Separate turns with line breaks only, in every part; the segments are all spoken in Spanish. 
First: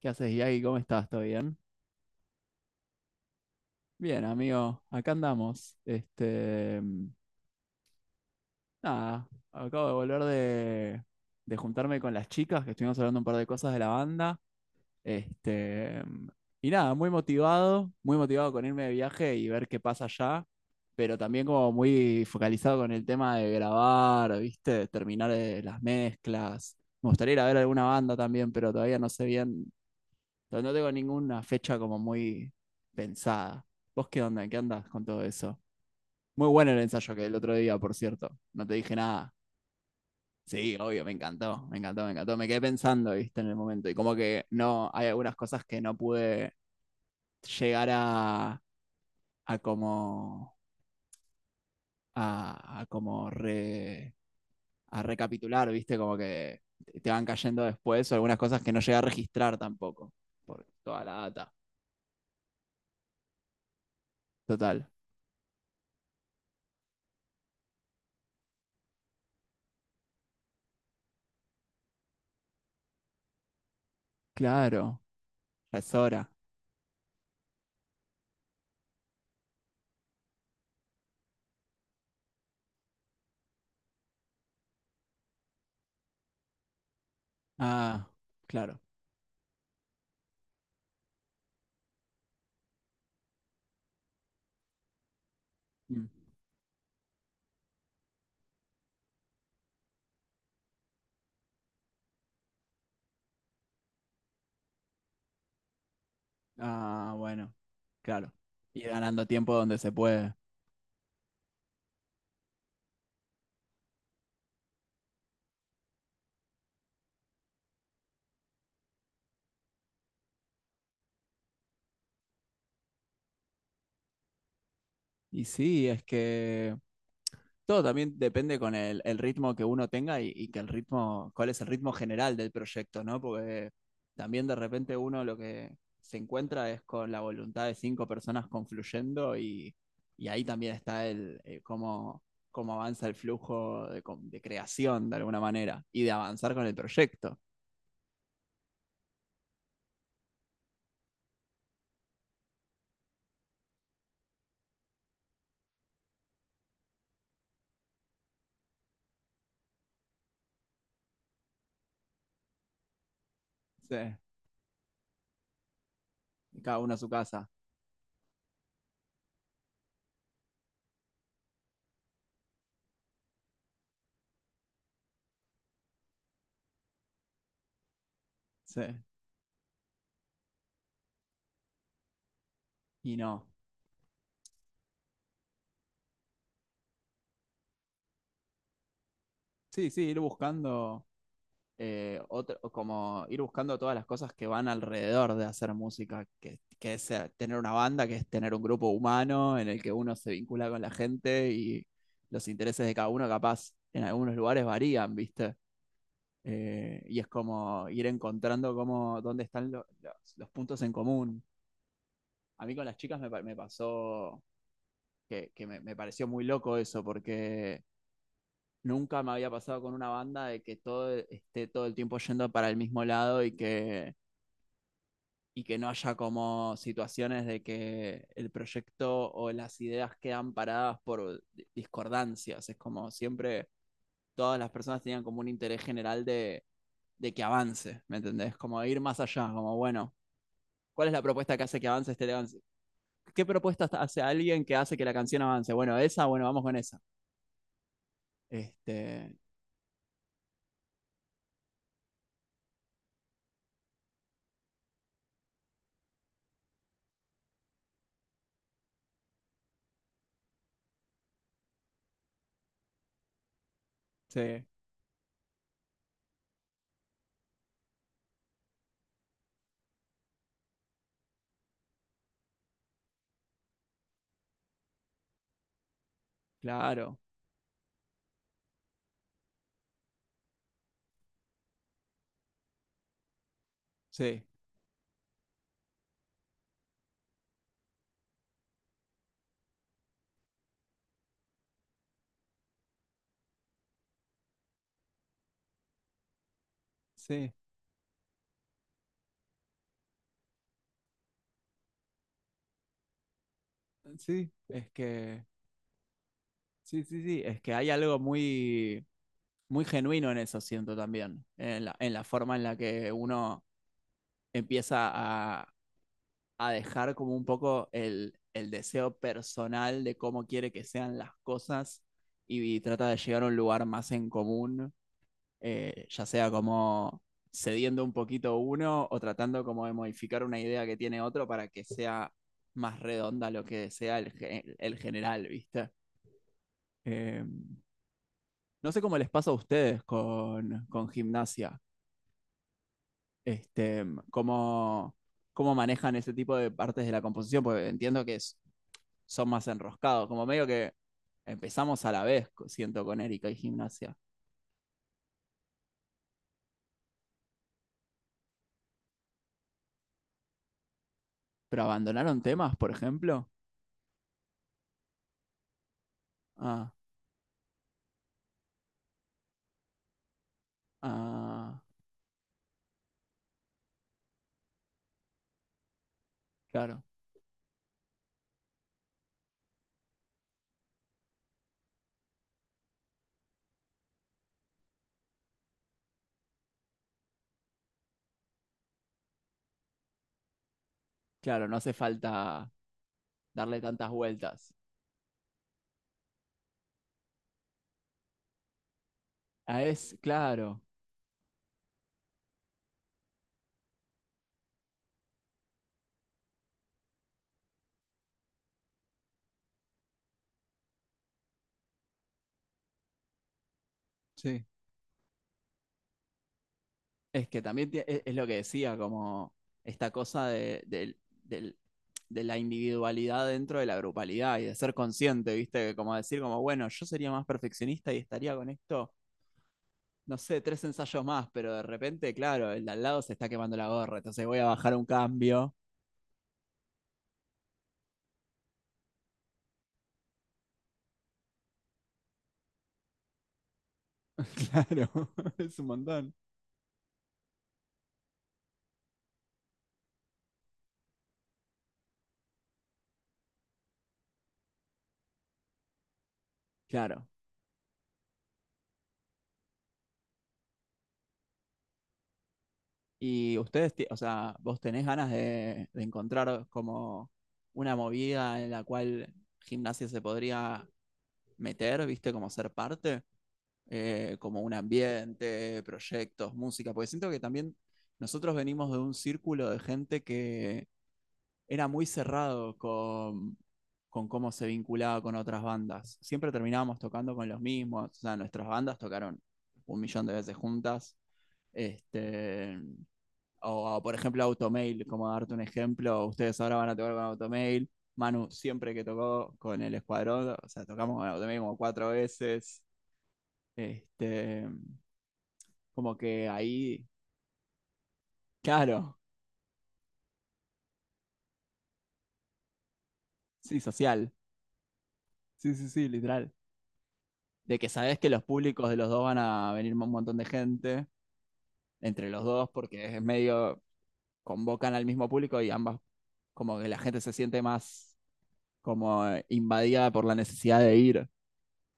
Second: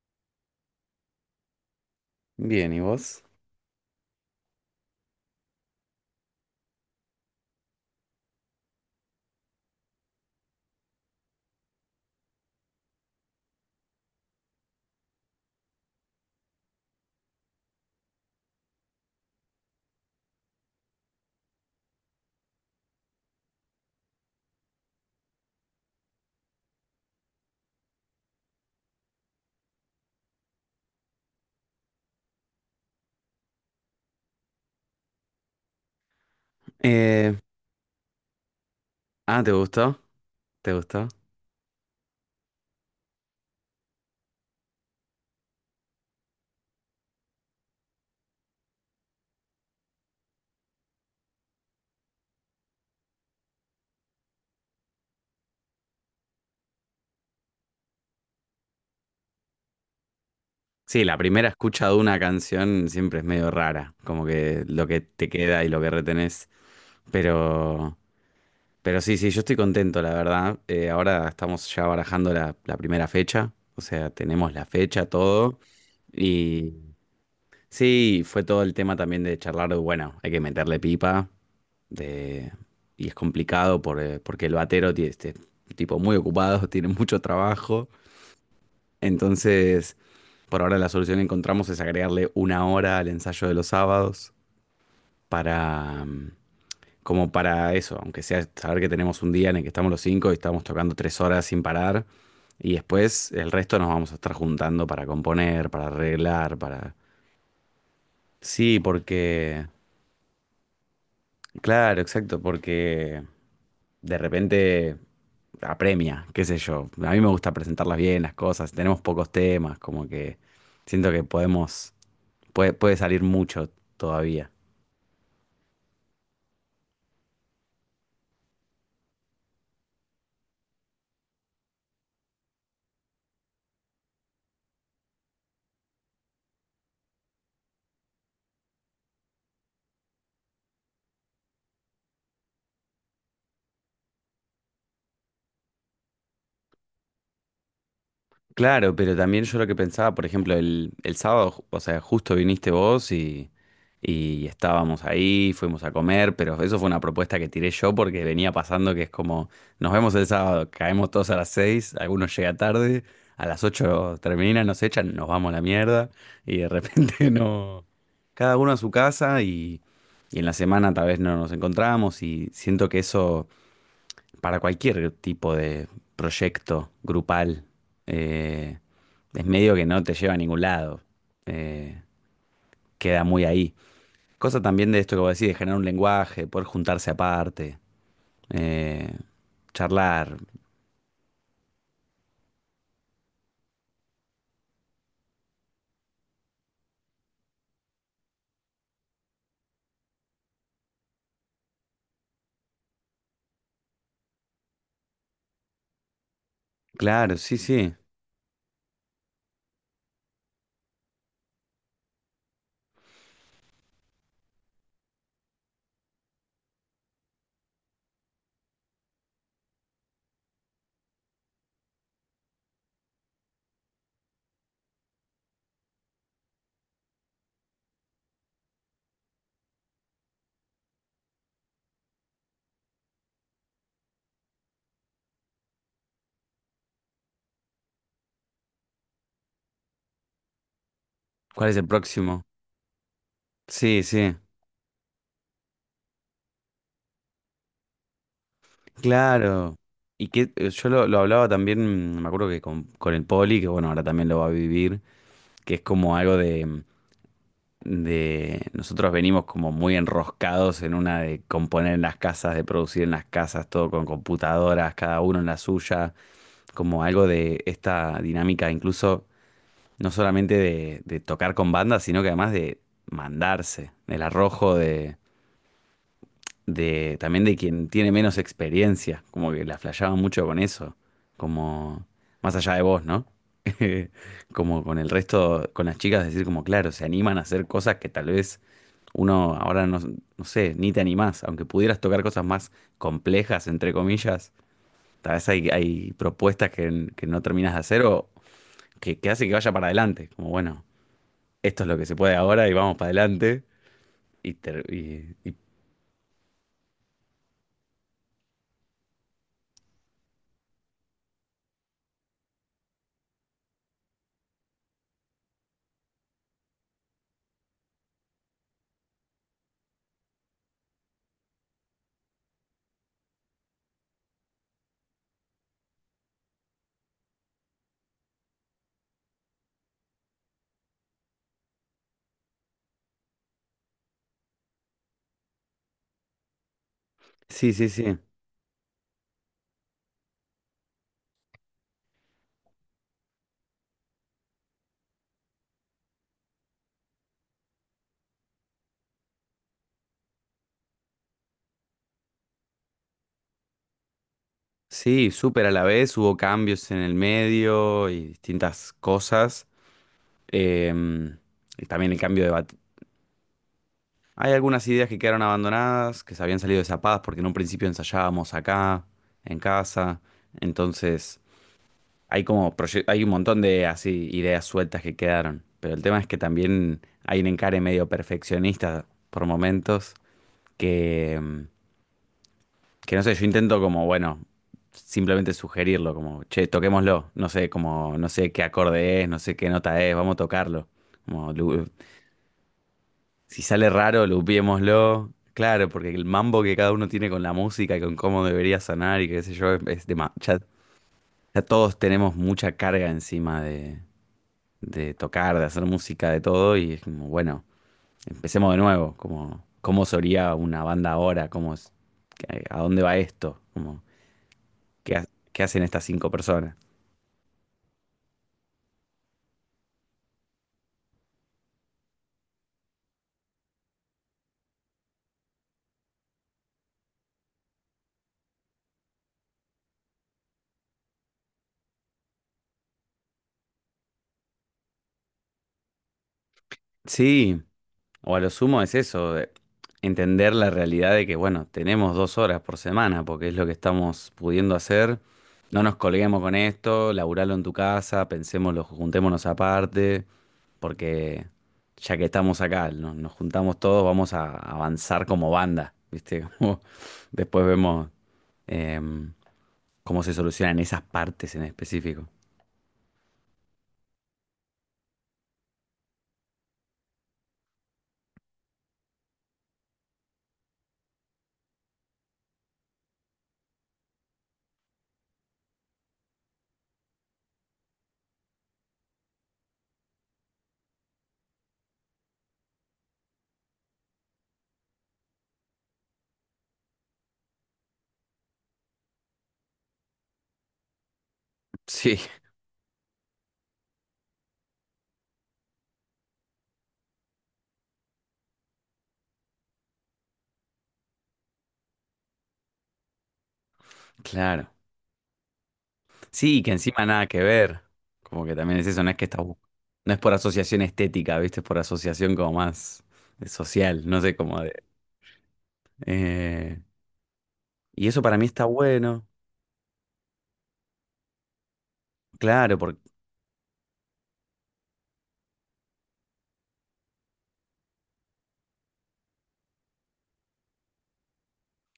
¿Qué haces, Yagi? ¿Cómo estás? ¿Todo bien?
Bien, ¿y vos?
Bien, amigo, acá andamos. Nada, acabo de volver de, juntarme con las chicas, que estuvimos hablando un par de cosas de la banda. Este, mm, y nada, muy motivado con irme de viaje y ver qué pasa allá, pero también como muy focalizado con el tema de grabar, ¿viste? Terminar las mezclas. Me gustaría ir a ver alguna banda también, pero todavía no sé bien. Pero no tengo ninguna fecha como muy pensada. ¿Vos qué onda? ¿En qué andás con todo eso? Muy bueno el ensayo que el
Eh,
otro día, por cierto. No te dije nada.
ah, ¿te gustó? ¿Te
Sí, obvio,
gustó?
me encantó, me encantó, me encantó. Me quedé pensando, viste, en el momento. Y como que no, hay algunas cosas que no pude llegar a, como, a, como re, a recapitular, viste, como que te van cayendo después, o algunas cosas que no llegué a registrar tampoco, por toda
Sí,
la
la primera
data.
escucha de una canción siempre es medio rara, como que lo
Total.
que te queda y lo que retenés. Pero, pero, sí, sí, yo estoy contento, la verdad. Ahora estamos ya barajando la primera fecha, o sea, tenemos la
Claro,
fecha, todo.
ya es hora.
Y sí, fue todo el tema también de charlar, bueno, hay que meterle pipa. de, y es complicado porque el batero tiene, tipo muy ocupado, tiene mucho trabajo.
Ah, claro.
Entonces, por ahora la solución que encontramos es agregarle una hora al ensayo de los sábados para,
Mm.
mm, como para eso, aunque sea saber que tenemos un día en el que estamos los cinco y estamos tocando 3 horas sin parar. Y después el resto nos vamos a estar juntando para componer, para arreglar, para.
Ah, bueno, claro.
Sí,
Ir ganando tiempo
porque.
donde se puede.
Claro, exacto, porque de repente apremia, qué sé yo. A mí me gusta presentarlas bien, las cosas. Tenemos pocos temas, como que siento que podemos. Puede, salir mucho todavía.
Y sí, es que todo también depende con el, ritmo que uno tenga y que el ritmo, ¿cuál es el ritmo general del proyecto, no? Porque también de repente uno lo que se encuentra es con la voluntad de cinco personas confluyendo y ahí también está el, cómo, avanza el flujo de, de creación de alguna manera y de avanzar con el proyecto.
Claro, pero también yo lo que pensaba, por ejemplo, el sábado, o sea, justo viniste vos y estábamos ahí, fuimos a comer, pero eso fue una propuesta que tiré yo porque venía pasando que es como, nos vemos el sábado, caemos todos a las 6, algunos llega tarde, a las
Sí,
ocho terminan, nos echan, nos vamos a la mierda y de
cada uno a su
repente
casa.
no, cada uno a su casa y en la semana tal vez no nos encontramos y siento que eso para cualquier tipo de proyecto grupal, eh,
Sí,
es medio que no te lleva a ningún lado, eh,
y
queda muy
no.
ahí. Cosa también de esto que vos decís, de generar un lenguaje, poder juntarse aparte, eh,
Sí, sí, ir
charlar.
buscando otro, como ir buscando todas las cosas que van alrededor de hacer música, que es tener una banda, que es tener un grupo humano en el que uno se vincula con la gente y los intereses de cada uno capaz en algunos lugares varían, ¿viste? Y es
Claro, sí,
como
sí.
ir encontrando cómo, dónde están los, puntos en común. A mí con las chicas me pasó que, me pareció muy loco eso, porque nunca me había pasado con una banda de que todo esté todo el tiempo yendo para el mismo lado y que, no haya como situaciones de que el proyecto o las ideas quedan paradas por discordancias. Es como siempre todas las personas tenían como un interés general de, que avance, ¿me entendés? Como ir más allá, como bueno, ¿cuál es la propuesta que
¿Cuál es
hace que
el
avance este
próximo?
avance? ¿Qué propuesta
Sí,
hace
sí.
alguien que hace que la canción avance? Bueno, esa, bueno, vamos con esa. Este,
Claro. Y que yo lo hablaba también, me acuerdo que con el Poli, que bueno, ahora también lo va a vivir, que es como algo de nosotros venimos como muy enroscados en una de componer en las casas, de producir en las casas, todo con
sí,
computadoras, cada uno en la suya, como algo de esta dinámica, incluso no solamente de tocar con bandas, sino que además de mandarse, el arrojo de
claro,
también de quien tiene menos experiencia, como que la flasheaban mucho con eso, como más allá de vos, ¿no?
sí,
Como con el resto, con las chicas, decir como, claro, se animan a hacer cosas que tal vez uno ahora no, no sé, ni te animás, aunque pudieras tocar cosas más complejas, entre comillas, tal vez hay propuestas que no
sí.
terminas de hacer o que hace que vaya para adelante, como bueno, esto es lo que se puede ahora y vamos para adelante.
Sí,
Y, ter-
es
y-
que,
y-
sí, sí, sí, es que hay algo muy, muy genuino en eso, siento también, en la, forma en la que uno empieza a dejar como un poco el, deseo personal de cómo quiere que sean las cosas y trata de llegar a un lugar más en común, ya sea como cediendo un poquito uno o tratando como de modificar una idea que tiene otro para que sea más redonda lo que sea el, el general, ¿viste? Eh,
sí, sí, sí.
No sé cómo les pasa a ustedes con, gimnasia, este, cómo, manejan ese tipo de partes de la composición, porque entiendo que son más enroscados, como medio que empezamos a la vez, siento, con Erika y gimnasia.
Sí, súper a la vez, hubo cambios en el medio y distintas cosas. Em,
Pero
y también el
abandonaron
cambio de bat.
temas, por ejemplo.
Hay algunas ideas que quedaron abandonadas, que se habían salido
Ah,
desapadas porque en un principio ensayábamos acá, en casa. Entonces,
ah,
hay un montón de así ideas sueltas que quedaron. Pero el tema es que también
claro,
hay un encare medio perfeccionista por momentos que, em, que no sé, yo intento como, bueno, simplemente sugerirlo, como, che, toquémoslo, no sé, como, no sé qué acorde es, no sé qué nota es, vamos a tocarlo. Como,
claro, no hace falta
si
darle
sale
tantas
raro,
vueltas.
lupiémoslo. Claro, porque el mambo que cada uno tiene con la música y con cómo debería sonar y qué sé yo,
Ah, es,
ya,
claro.
ya todos tenemos mucha carga encima de tocar, de hacer música, de todo, y es como, bueno, empecemos de nuevo, como, cómo sería una banda ahora, cómo es, a dónde va esto, como
Sí.
que, ha- que hacen estas cinco personas.
Es que también es lo que decía, como esta cosa de, del- de la individualidad dentro de la grupalidad y de ser consciente, ¿viste? Como decir, como, bueno, yo sería más perfeccionista y estaría con esto, no sé, tres ensayos más, pero de repente, claro, el de al lado se está quemando la gorra, entonces voy a bajar un cambio.
Sí, o a lo sumo es eso, de entender la realidad de que, bueno, tenemos 2 horas por semana, porque es lo que estamos pudiendo hacer.
Claro, es
No
un
nos
montón.
colguemos con esto, laburalo en tu casa, pensémoslo, juntémonos aparte, porque ya que estamos acá, nos juntamos todos, vamos a avanzar como banda, ¿viste? Como
Claro.
después vemos em, cómo se solucionan esas partes en específico.
Y ustedes, o sea, vos tenés ganas de, encontrar como una movida en la cual gimnasia se podría meter, ¿viste? Como ser parte, como un ambiente, proyectos, música, porque siento que también nosotros venimos de un círculo de gente que era muy cerrado con, cómo se vinculaba con otras bandas. Siempre terminábamos tocando con los mismos, o sea, nuestras bandas tocaron un millón de veces juntas.
Sí,
Este, o, por ejemplo Automail, como darte un ejemplo, ustedes ahora van a tocar con Automail. Manu siempre que tocó con el escuadrón, o sea, tocamos con Automail como cuatro veces. Este,
claro.
como que
Sí, que
ahí,
encima nada que ver. Como que también es eso, no
claro,
es que está. No es por asociación estética, ¿viste? Es por asociación como más de
sí,
social, no
social.
sé cómo de.
Sí, sí, sí, literal.
eh,
De que
y
sabes
eso
que
para
los
mí está
públicos de los dos
bueno,
van a venir un montón de gente entre los dos
claro,
porque es medio convocan al mismo público y ambas como que la gente se siente más como invadida por la necesidad de ir.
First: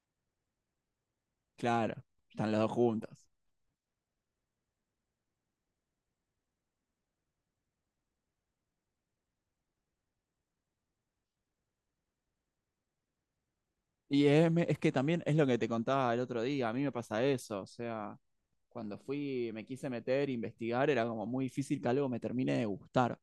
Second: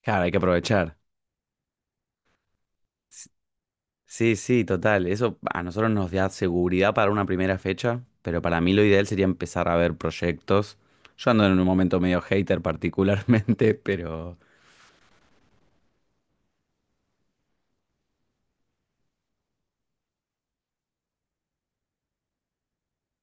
claro, hay que aprovechar.
Claro, están los dos juntos.
S- Sí, sí, total. Eso a nosotros nos da seguridad para una primera fecha, pero para mí lo ideal sería empezar a ver proyectos. Yo ando en un momento medio hater particularmente,
Y
pero.
es, es que también es lo que te contaba el otro día, a mí me pasa eso, o sea, cuando fui, me quise meter, investigar, era como muy difícil que algo me termine de gustar,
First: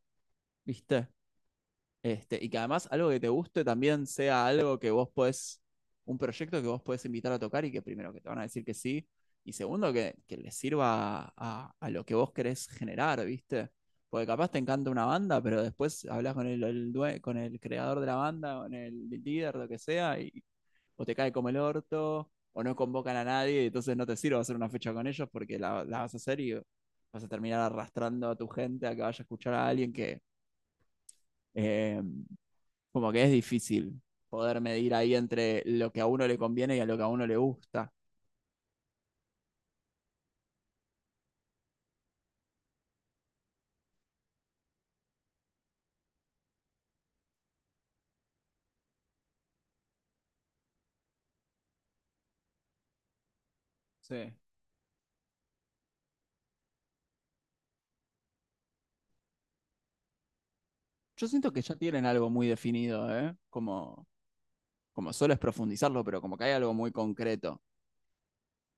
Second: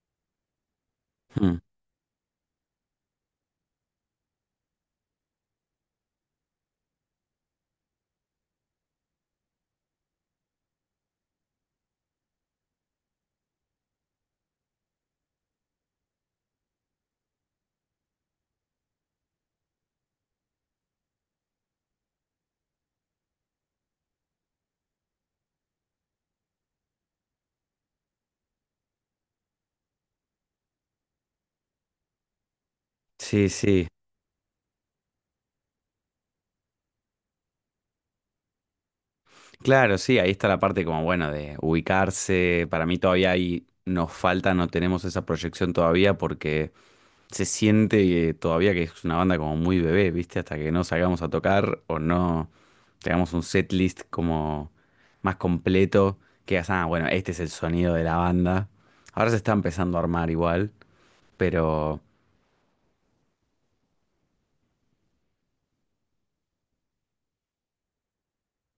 ¿viste?
Hmm.
Y que además algo que te guste también sea algo que vos podés, un proyecto que vos podés invitar a tocar y que primero que te van a decir que sí, y segundo que, les sirva a, lo que vos querés generar, ¿viste? Porque capaz te encanta una banda, pero después hablas con el con el creador de la banda, con el líder, lo que sea, y o te cae como el orto, o no convocan a nadie, y entonces no te sirve hacer una fecha con ellos porque la, vas a hacer y vas a terminar arrastrando a tu gente a que vaya a escuchar a alguien que eh, como que es
Sí, sí.
difícil poder medir ahí entre lo que a uno le conviene y a lo que a uno le gusta.
Claro, sí, ahí está la parte como, bueno, de ubicarse. Para mí todavía ahí nos falta, no tenemos esa proyección todavía porque se siente todavía que es una banda como muy bebé, ¿viste? Hasta que no salgamos a tocar o no tengamos un setlist
Sí.
como más completo, que digas, ah, bueno, este es el sonido de la banda. Ahora se está empezando a armar igual,
Yo siento que ya
pero
tienen algo muy definido, ¿eh? Como, como solo es profundizarlo, pero como que hay algo muy concreto.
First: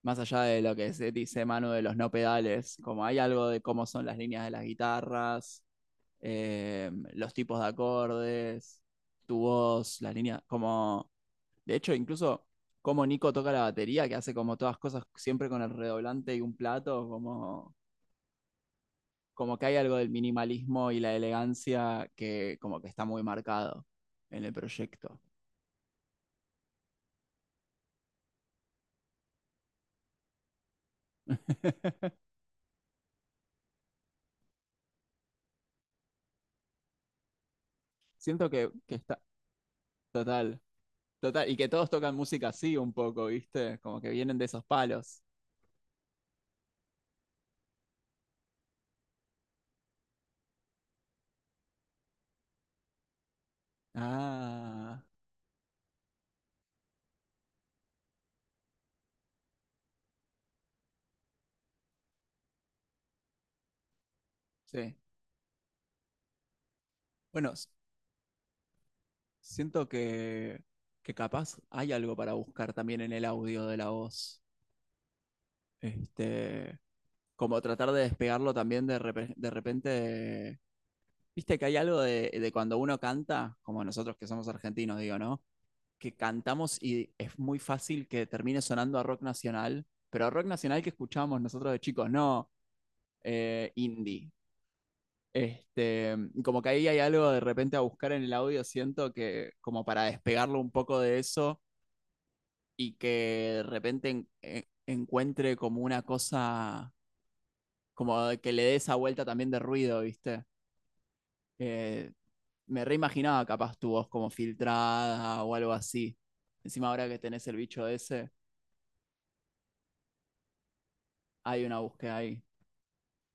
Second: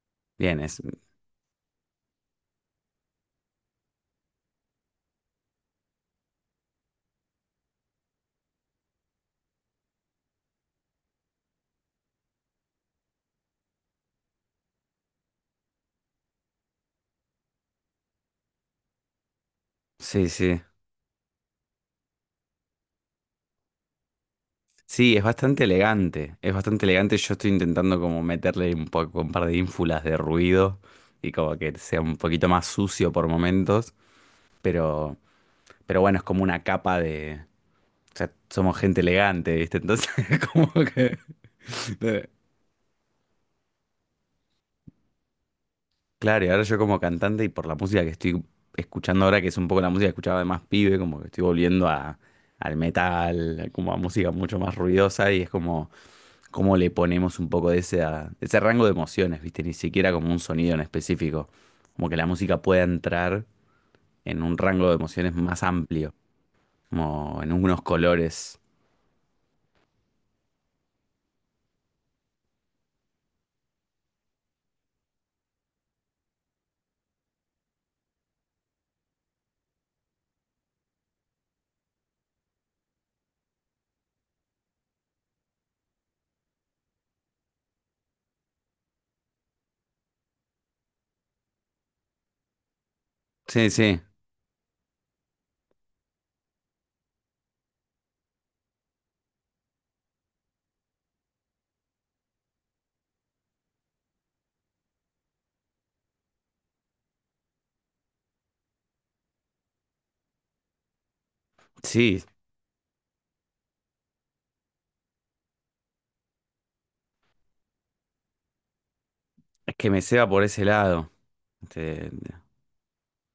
Más allá
bien,
de lo
es.
que se dice Manu de los no pedales, como hay algo de cómo son las líneas de las guitarras, los tipos de acordes, tu voz, las líneas, como... De hecho, incluso como Nico toca la batería, que hace como todas cosas siempre con el redoblante y un plato, como como que hay algo del
Sí, sí.
minimalismo y la elegancia que como que está muy marcado en el
Sí,
proyecto.
es bastante elegante, es bastante elegante. Yo estoy intentando como meterle un poco, un par de ínfulas de ruido y como que sea un poquito más sucio por momentos, pero, pero, bueno, es como una capa de. O sea,
Siento
somos
que
gente
está
elegante, ¿viste? Entonces,
total,
como que.
total, y que todos tocan música así un poco, ¿viste? Como que vienen de esos palos.
Claro, y ahora yo como cantante y por la música que estoy escuchando ahora, que es un poco la música que escuchaba de más pibe, como que estoy volviendo a, al metal, como a música mucho más
Ah,
ruidosa y es como. Cómo le ponemos un poco de ese, de ese rango de emociones, ¿viste? Ni siquiera como un sonido en específico. Como que la música pueda entrar en un rango
sí.
de emociones más amplio, como en
Bueno,
unos colores.
siento que, capaz hay algo para buscar también en el audio de la voz. Este, como tratar de despegarlo también de, de repente. Viste que hay algo de, cuando uno canta, como nosotros que somos argentinos, digo, ¿no? Que cantamos y es muy fácil que termine sonando a rock nacional, pero a rock nacional que escuchábamos nosotros de chicos, no
Sí, sí,
indie. Este, como que ahí hay algo de repente a buscar en el audio, siento que como para despegarlo un poco de eso y que de repente encuentre como una cosa, como que le dé esa vuelta también de ruido, ¿viste? Eh,
sí,
me reimaginaba capaz tu voz como filtrada o algo así. Encima ahora que tenés el bicho ese,
es que me ceba por ese lado.
hay una
Este,
búsqueda ahí.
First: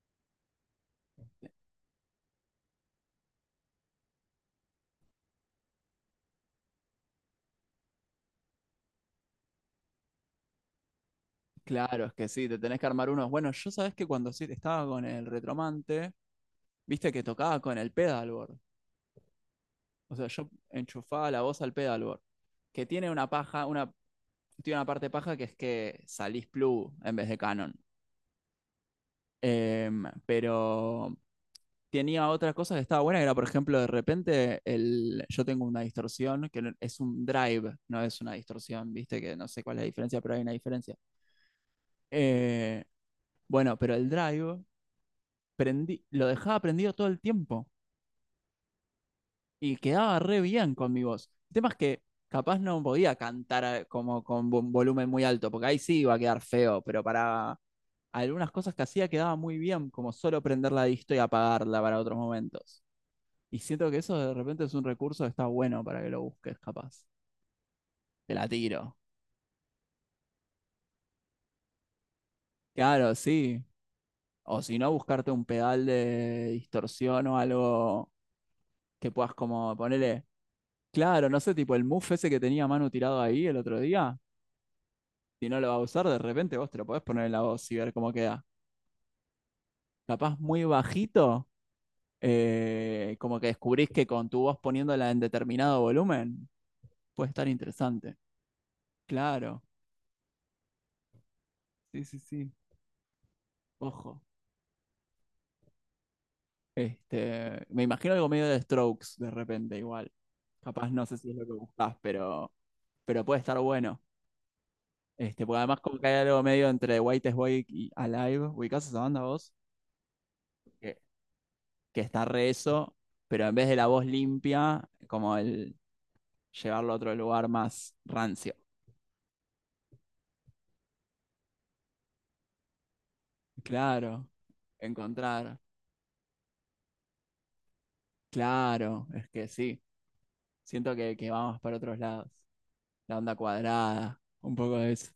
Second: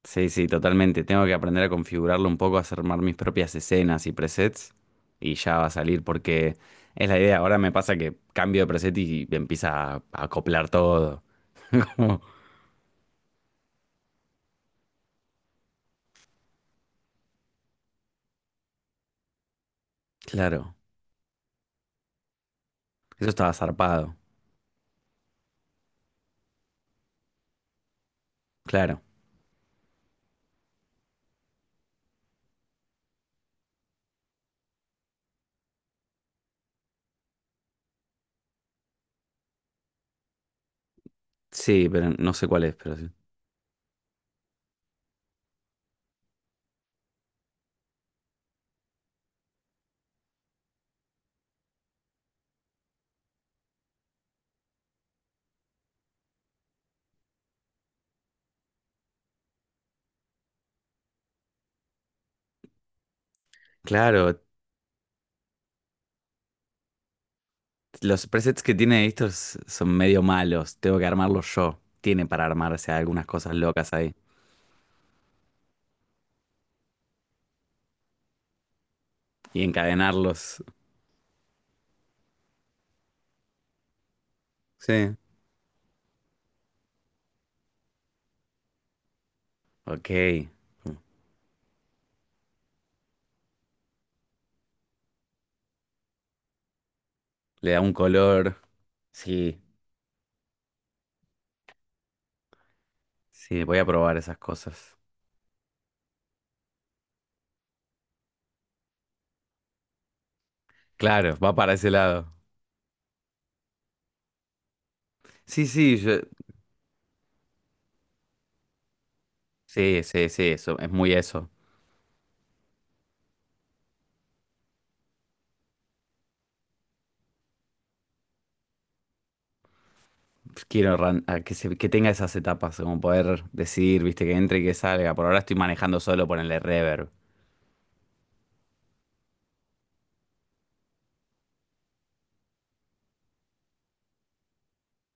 sí, sí, totalmente. Tengo que aprender a configurarlo un poco, a armar mis propias escenas y presets y ya va a salir porque es la idea. Ahora me pasa que cambio de preset y empieza a acoplar todo.
Claro, es
Como,
que sí, te tenés que armar unos. Bueno, yo sabés que cuando sí estaba con el retromante, viste que tocaba con el pedalboard. O sea, yo
claro,
enchufaba la voz al pedalboard, que tiene una
eso estaba
paja, una,
zarpado.
tiene una parte paja que es que salís Plu en vez de Canon.
Claro,
Pero tenía otra cosa que estaba buena, que era, por ejemplo, de repente el, yo tengo una distorsión, que es un drive, no es una distorsión, viste, que no sé cuál es la diferencia, pero hay una diferencia.
sí, pero no sé cuál es,
Eh,
pero sí.
bueno, pero el drive prendí, lo dejaba prendido todo el tiempo y quedaba re bien con mi voz. El tema es que capaz no podía cantar como con un volumen muy alto, porque ahí sí iba a quedar feo, pero para algunas cosas que hacía quedaba muy bien, como solo prender la disto y apagarla para otros momentos. Y siento que eso de
Claro,
repente es un recurso que está bueno para que lo busques, capaz.
los
Te la
presets que
tiro.
tiene estos son medio malos, tengo que armarlos yo. Tiene para armarse
Claro,
algunas cosas
sí.
locas ahí
O si no, buscarte un pedal de distorsión o algo que puedas
y
como ponerle.
encadenarlos.
Claro, no sé, tipo el muff ese que tenía Manu tirado ahí el otro día,
Sí.
si no lo va a usar, de repente vos te lo podés poner en la voz y ver cómo queda. Capaz
Ok,
muy bajito, como que descubrís que con tu voz poniéndola en determinado volumen, puede estar
le da un
interesante.
color. Sí,
Claro, sí, sí, sí,
sí, voy a probar
ojo.
esas cosas.
Me imagino algo medio de Strokes de repente igual. Capaz no sé si es
Claro,
lo que
va para ese
buscás,
lado.
pero puede estar bueno. Porque
Sí,
además
sí,
como que hay algo medio entre White is White y Alive, ¿ubicás esa banda vos?
sí, sí, sí, eso, es
Que
muy eso.
que está re eso, pero en vez de la voz limpia, como el llevarlo a otro lugar más rancio.
Quiero que tenga esas etapas, como poder decidir, viste,
Claro,
que entre y que salga. Por ahora estoy
encontrar.
manejando solo, ponerle reverb.
Claro, es que sí. Siento que vamos para otros lados. La onda cuadrada, un poco de eso.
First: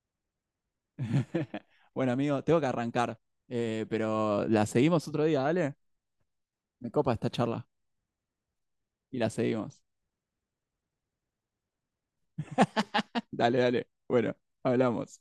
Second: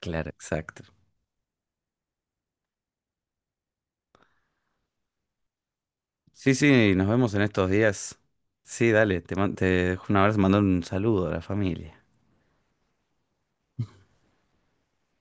Claro, exacto.
Bueno, amigo, tengo que arrancar, pero la seguimos otro día, dale.
Sí,
Me
sí, nos
copa esta
vemos en
charla
estos días. Sí,
y
dale,
la
te
seguimos.
dejo un abrazo, mando un saludo a la familia.
Dale, dale. Bueno, hablamos.